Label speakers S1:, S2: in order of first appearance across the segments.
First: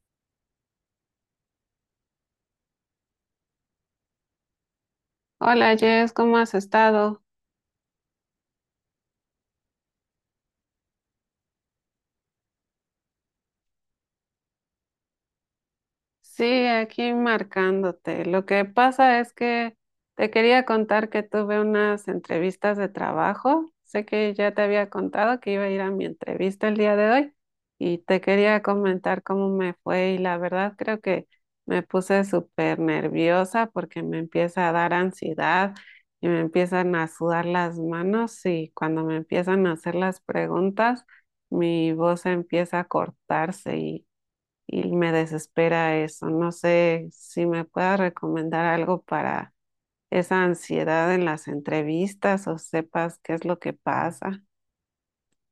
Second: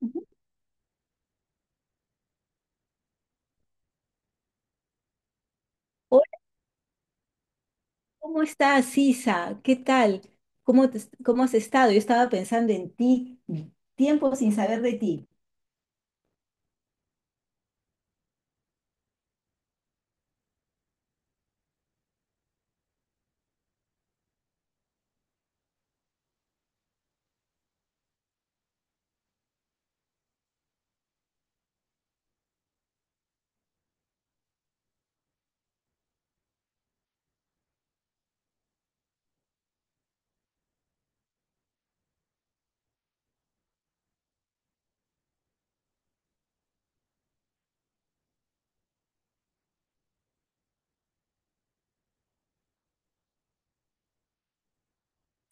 S1: Ujú.
S2: Hola Jess, ¿cómo
S1: Hola,
S2: has estado?
S1: ¿cómo estás, Sisa? ¿Qué tal? ¿Cómo, te- cómo has estado? Yo estaba pensando en ti, tiempo sin saber de ti.
S2: Sí, aquí marcándote. Lo que pasa es que te quería contar que tuve unas entrevistas de trabajo. Sé que ya te había contado que iba a ir a mi entrevista el día de hoy y te quería comentar cómo me fue y la verdad creo que me puse súper nerviosa porque me empieza a dar ansiedad y me empiezan a sudar las manos y cuando me empiezan a hacer las preguntas mi voz empieza a cortarse y me desespera eso. No sé si me puedas recomendar algo para esa ansiedad en las entrevistas o sepas qué es lo que pasa.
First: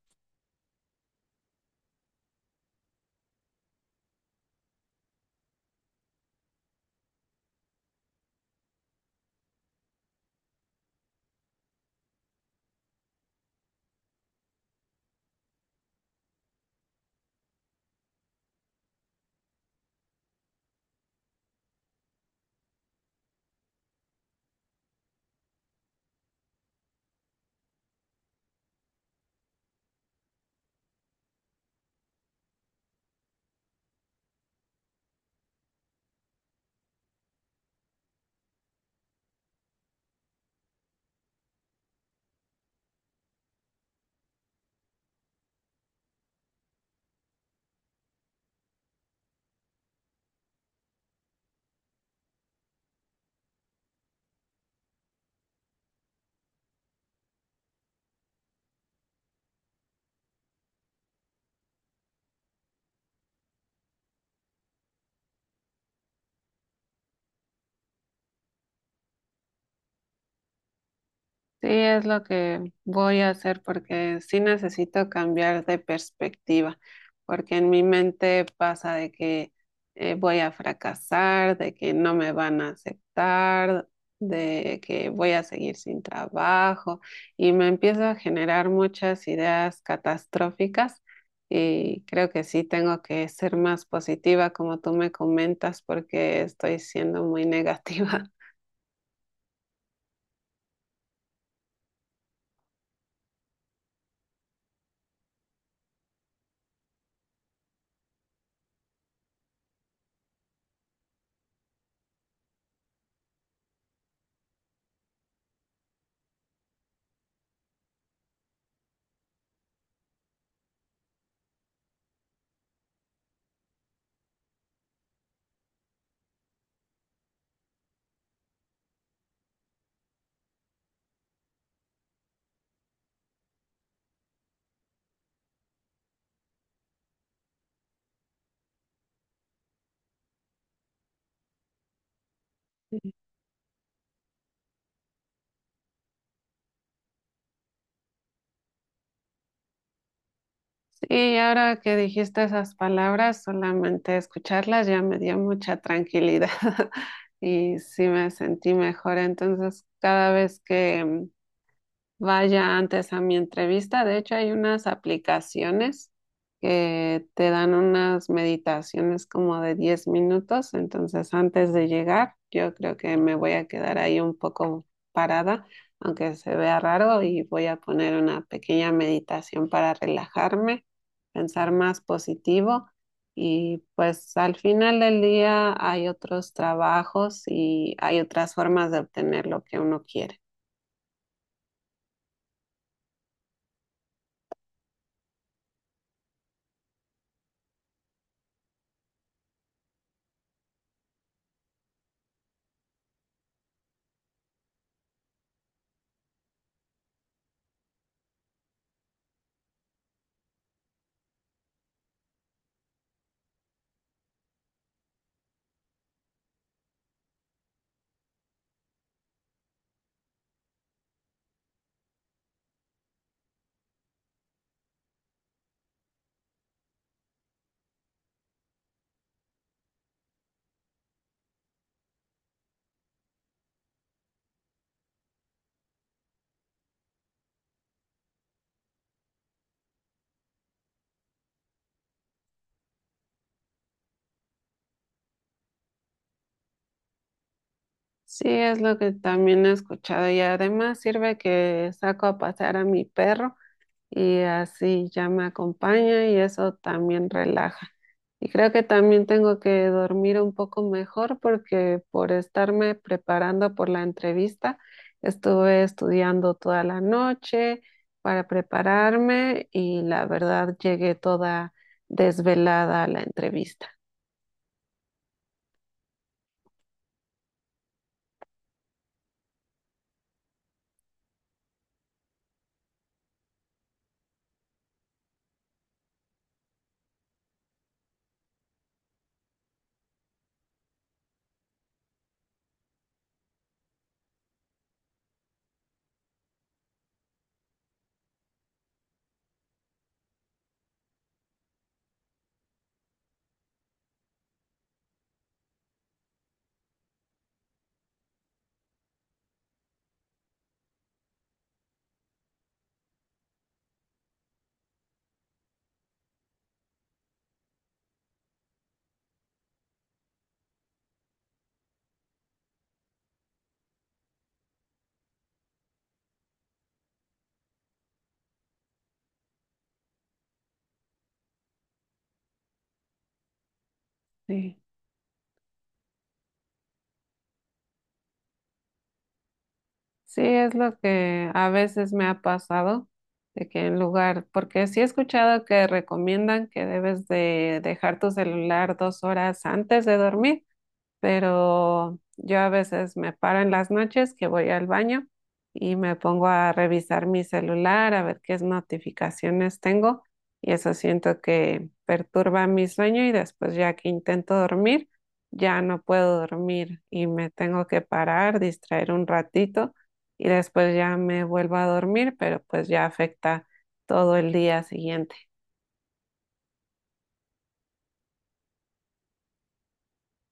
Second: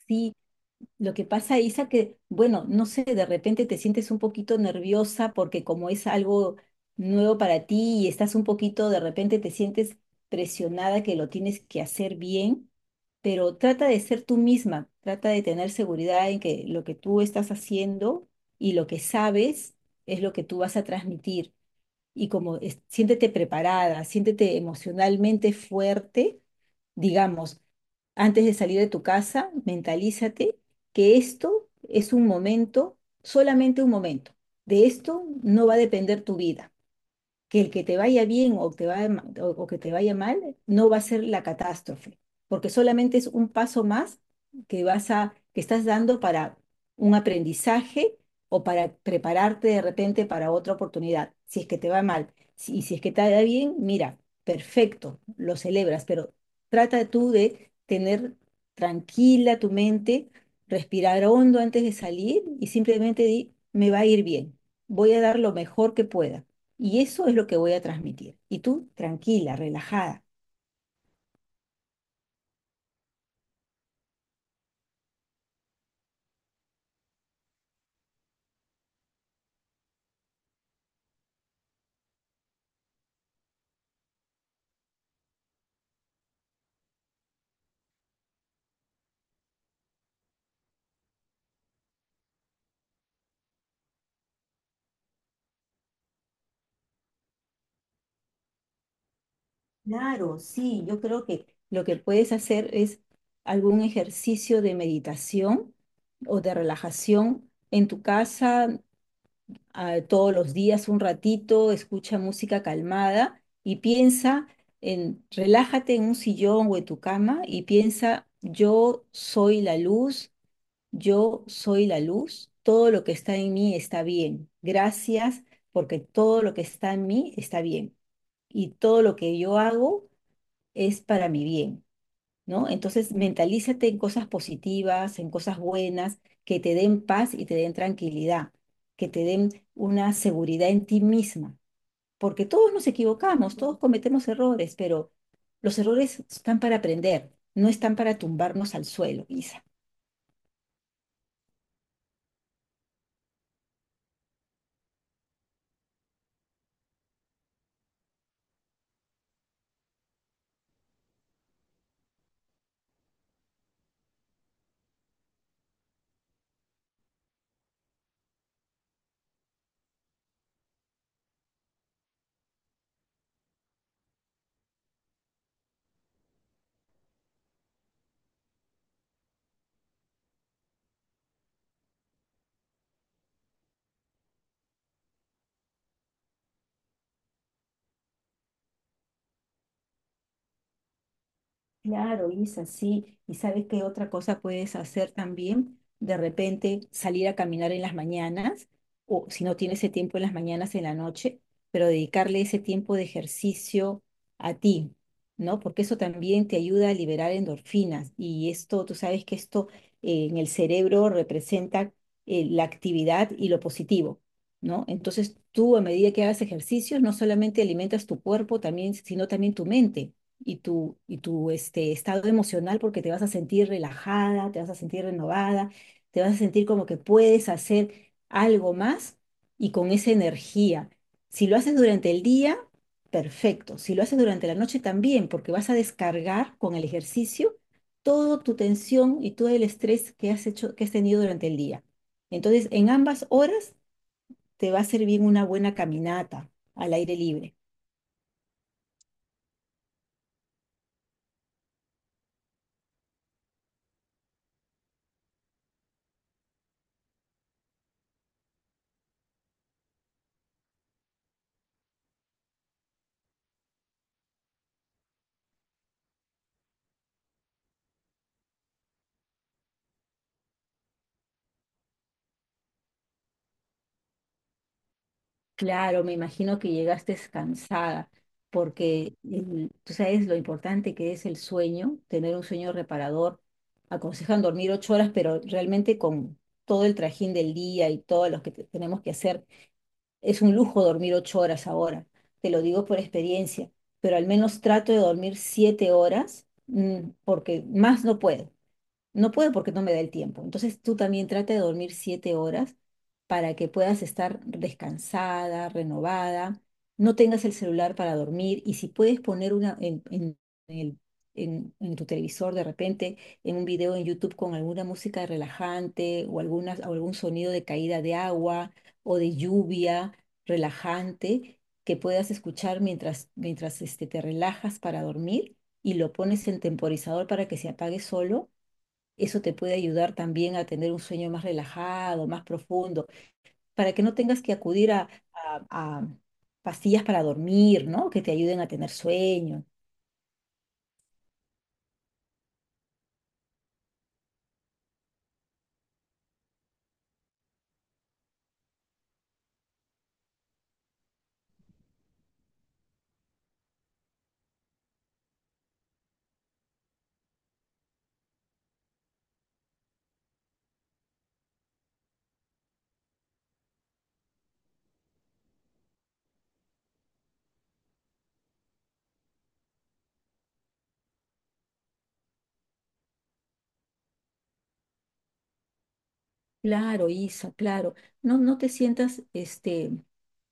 S1: Sí. Lo que pasa, Isa, que, bueno, no sé, de repente te sientes un poquito nerviosa porque como es algo nuevo para ti y estás un poquito, de repente te sientes presionada que lo tienes que hacer bien, pero trata de ser tú misma, trata de tener seguridad en que lo que tú estás haciendo y lo que sabes es lo que tú vas a transmitir. Y siéntete preparada, siéntete emocionalmente fuerte, digamos, antes de salir de tu casa. Mentalízate que esto es un momento, solamente un momento. De esto no va a depender tu vida, que el que te vaya bien o, o que te vaya mal, no va a ser la catástrofe, porque solamente es un paso más que estás dando para un aprendizaje o para prepararte de repente para otra oportunidad. Si es que te va mal, y si es que te va bien, mira, perfecto, lo celebras. Pero trata tú de tener tranquila tu mente, respirar hondo antes de salir y simplemente di: me va a ir bien, voy a dar lo mejor que pueda. Y eso es lo que voy a transmitir. Y tú, tranquila, relajada.
S2: Sí, es lo que voy a hacer porque sí necesito cambiar de perspectiva, porque en mi mente pasa de que voy a fracasar, de que no me van a aceptar, de que voy a seguir sin trabajo y me empiezo a generar muchas ideas catastróficas y creo que sí tengo que ser más positiva como tú me comentas porque estoy siendo muy negativa.
S1: Claro, sí, yo creo que lo que puedes hacer es algún ejercicio de meditación o de relajación en tu casa, todos los días un ratito. Escucha música calmada y relájate en un sillón o en tu cama y piensa: yo soy la luz. Yo soy la luz, todo lo que está en mí está bien. Gracias, porque todo lo que está en mí está bien y todo lo que yo hago es para mi bien, ¿no? Entonces, mentalízate en cosas positivas, en cosas buenas, que te den paz y te den tranquilidad, que te den una seguridad en ti misma, porque todos nos equivocamos, todos cometemos errores, pero los errores están para aprender, no están para tumbarnos al suelo, Isa.
S2: Sí, ahora que dijiste esas palabras, solamente escucharlas ya me dio mucha tranquilidad y sí me sentí mejor. Entonces, cada vez que vaya antes a mi entrevista. De hecho, hay unas aplicaciones que te dan unas meditaciones como de 10 minutos. Entonces, antes de llegar, yo creo que me voy a quedar ahí un poco parada, aunque se vea raro, y voy a poner una pequeña meditación para relajarme, pensar más positivo. Y pues al final del día hay otros trabajos y hay otras formas de obtener lo que uno quiere.
S1: Claro, Isa, sí. ¿Y sabes qué otra cosa puedes hacer también? De repente salir a caminar en las mañanas, o si no tienes ese tiempo en las mañanas, en la noche, pero dedicarle ese tiempo de ejercicio a ti, ¿no? Porque eso también te ayuda a liberar endorfinas. Y esto, tú sabes que esto, en el cerebro, representa la actividad y lo positivo, ¿no? Entonces tú, a medida que hagas ejercicios, no solamente alimentas tu cuerpo, también, sino también tu mente y tu estado emocional, porque te vas a sentir relajada, te vas a sentir renovada, te vas a sentir como que puedes hacer algo más y con esa energía. Si lo haces durante el día, perfecto. Si lo haces durante la noche también, porque vas a descargar con el ejercicio toda tu tensión y todo el estrés que has tenido durante el día. Entonces, en ambas horas te va a servir una buena caminata al aire libre.
S2: Sí, es lo que también he escuchado y además sirve que saco a pasear a mi perro y así ya me acompaña y eso también relaja. Y creo que también tengo que dormir un poco mejor porque por estarme preparando por la entrevista estuve estudiando toda la noche para prepararme y la verdad llegué toda desvelada a la entrevista.
S1: Claro, me imagino que llegaste cansada, porque tú sabes lo importante que es el sueño, tener un sueño reparador. Aconsejan dormir ocho horas, pero realmente con todo el trajín del día y todo lo que tenemos que hacer, es un lujo dormir ocho horas ahora. Te lo digo por experiencia, pero al menos trato de dormir siete horas, porque más no puedo. No puedo porque no me da el tiempo. Entonces tú también trata de dormir siete horas para que puedas estar descansada, renovada. No tengas el celular para dormir, y si puedes poner una el- en tu televisor de repente, en un video en YouTube con alguna música relajante, o algún sonido de caída de agua o de lluvia relajante que puedas escuchar mientras, te relajas para dormir, y lo pones en temporizador para que se apague solo. Eso te puede ayudar también a tener un sueño más relajado, más profundo, para que no tengas que
S2: Sí.
S1: acudir a, pastillas para dormir, ¿no? Que te ayuden a tener sueño.
S2: Sí, es lo que a veces me ha pasado, de que en lugar, porque sí he escuchado que recomiendan que debes de dejar tu celular 2 horas antes de dormir, pero yo a veces me paro en las noches que voy al baño y me pongo a revisar mi celular, a ver qué notificaciones tengo y eso siento que perturba mi sueño y después ya que intento dormir, ya no puedo dormir y me tengo que parar, distraer un ratito y después ya me vuelvo a dormir, pero pues ya afecta todo el día siguiente.
S1: Claro, Isa, claro. No, no te sientas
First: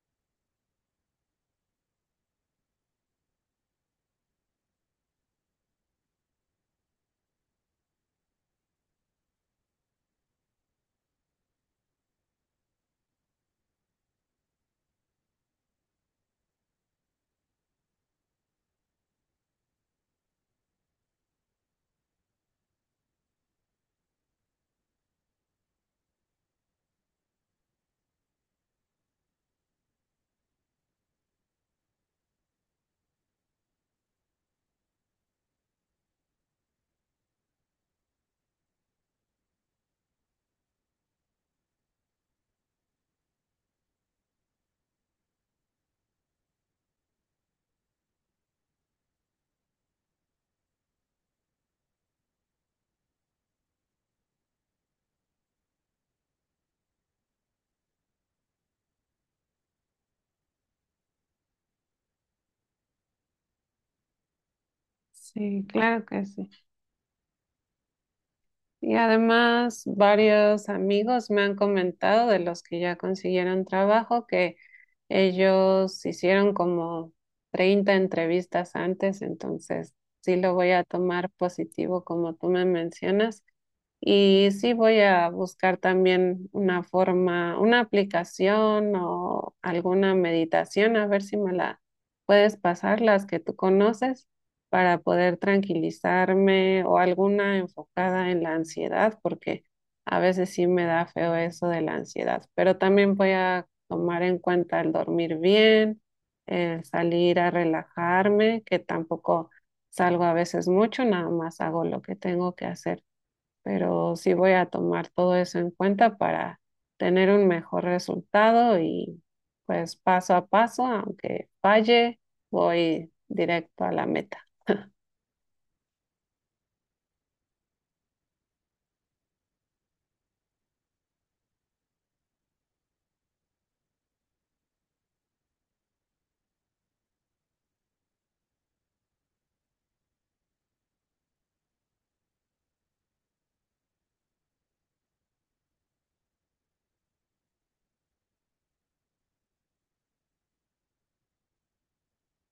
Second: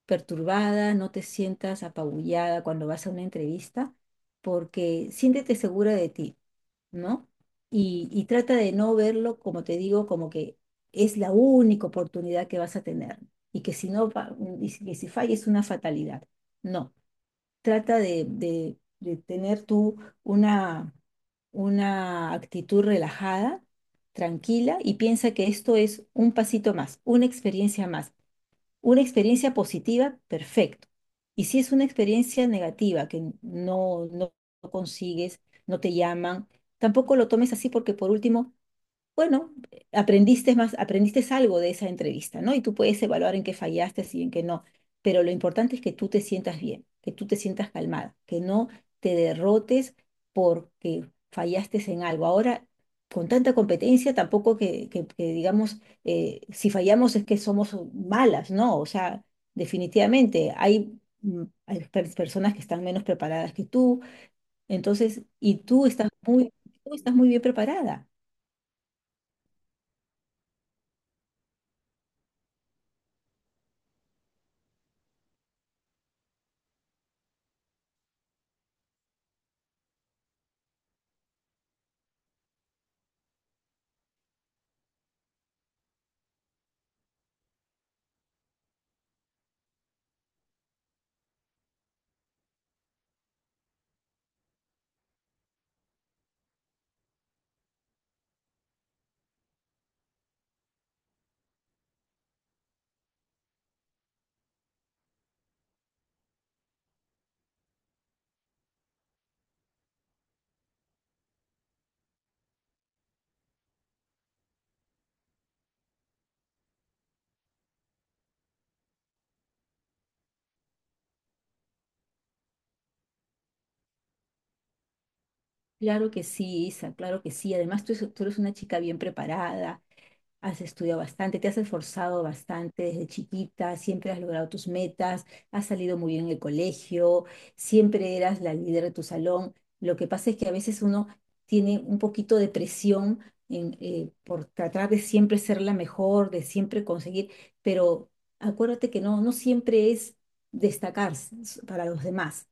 S1: perturbada, no te sientas apabullada cuando vas a una entrevista, porque siéntete segura de ti, ¿no? Y trata de no verlo, como te digo, como que es la única oportunidad que vas a tener y que si no, que si falla, es una fatalidad. No, trata de tener tú una una actitud relajada, tranquila, y piensa que esto es un pasito más, una experiencia más. Una experiencia positiva, perfecto. Y si es una experiencia negativa, que no, no consigues, no te llaman, tampoco lo tomes así, porque por último, bueno, aprendiste más, aprendiste algo de esa entrevista, ¿no? Y tú puedes evaluar en qué fallaste y en qué no. Pero lo importante es que tú te sientas bien, que tú te sientas calmada, que no te derrotes porque fallaste en algo. Ahora, con tanta competencia, tampoco que digamos, si fallamos es que somos malas, ¿no? O sea, definitivamente hay, hay personas que están menos preparadas que tú. Entonces, y
S2: Sí,
S1: tú
S2: claro
S1: estás
S2: que sí.
S1: muy, tú estás muy bien preparada.
S2: Y además, varios amigos me han comentado de los que ya consiguieron trabajo que ellos hicieron como 30 entrevistas antes, entonces sí lo voy a tomar positivo como tú me mencionas y sí voy a buscar también una forma, una aplicación o alguna meditación, a ver si me la puedes pasar, las que tú conoces, para poder tranquilizarme o alguna enfocada en la ansiedad, porque a veces sí me da feo eso de la ansiedad. Pero también voy a tomar en cuenta el dormir bien, el salir a relajarme, que tampoco salgo a veces mucho, nada más hago lo que tengo que hacer, pero sí voy a tomar todo eso en cuenta para tener un mejor resultado y pues paso a paso, aunque falle, voy directo a la meta.
S1: Claro que sí, Isa, claro que sí. Además, tú eres una chica bien preparada, has estudiado bastante, te has esforzado bastante desde chiquita, siempre has logrado tus metas, has salido muy bien en el colegio, siempre eras la líder de tu salón. Lo que pasa es que a veces uno tiene un poquito de presión por tratar de siempre ser la mejor, de siempre conseguir, pero acuérdate que no, no siempre es destacarse para los demás.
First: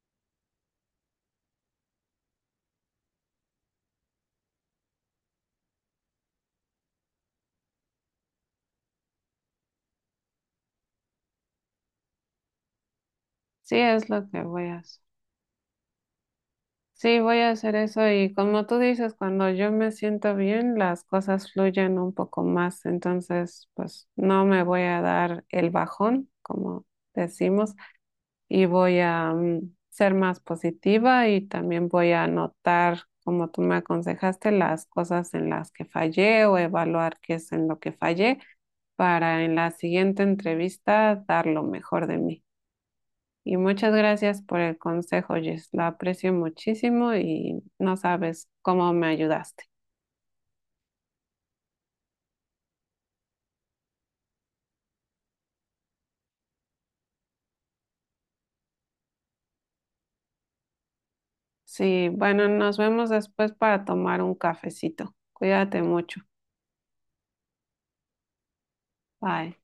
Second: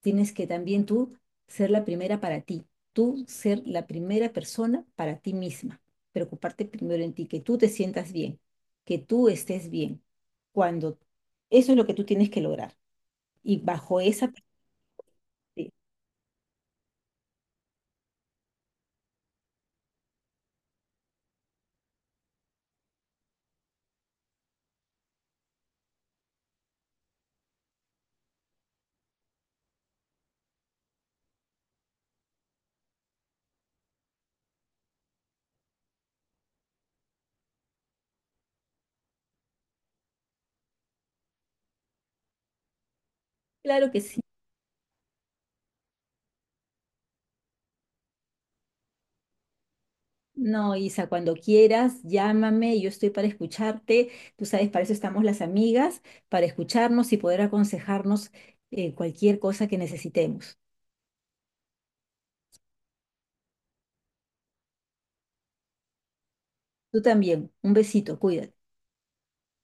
S1: Tienes que también tú ser la primera para ti, tú ser la primera persona para ti misma, preocuparte primero en ti, que tú te sientas bien, que tú estés bien. Cuando, eso es lo que tú tienes que lograr. Y
S2: Sí,
S1: bajo
S2: es lo
S1: esa
S2: que
S1: parte,
S2: voy a hacer. Sí, voy a hacer eso y como tú dices, cuando yo me siento bien, las cosas fluyen un poco más, entonces pues no me voy a dar el bajón, como decimos, y voy a ser más positiva y también voy a anotar, como tú me aconsejaste, las cosas en las que fallé o evaluar qué es en lo que fallé para en la siguiente entrevista dar lo mejor de mí. Y
S1: claro
S2: muchas
S1: que sí.
S2: gracias por el consejo, Jess. Lo aprecio muchísimo y no sabes cómo me ayudaste.
S1: No, Isa, cuando quieras, llámame, yo estoy para escucharte. Tú sabes, para eso estamos las amigas, para escucharnos y poder aconsejarnos cualquier cosa que necesitemos.
S2: Sí, bueno, nos vemos después para tomar un cafecito. Cuídate mucho.
S1: Tú también, un besito, cuídate.
S2: Bye.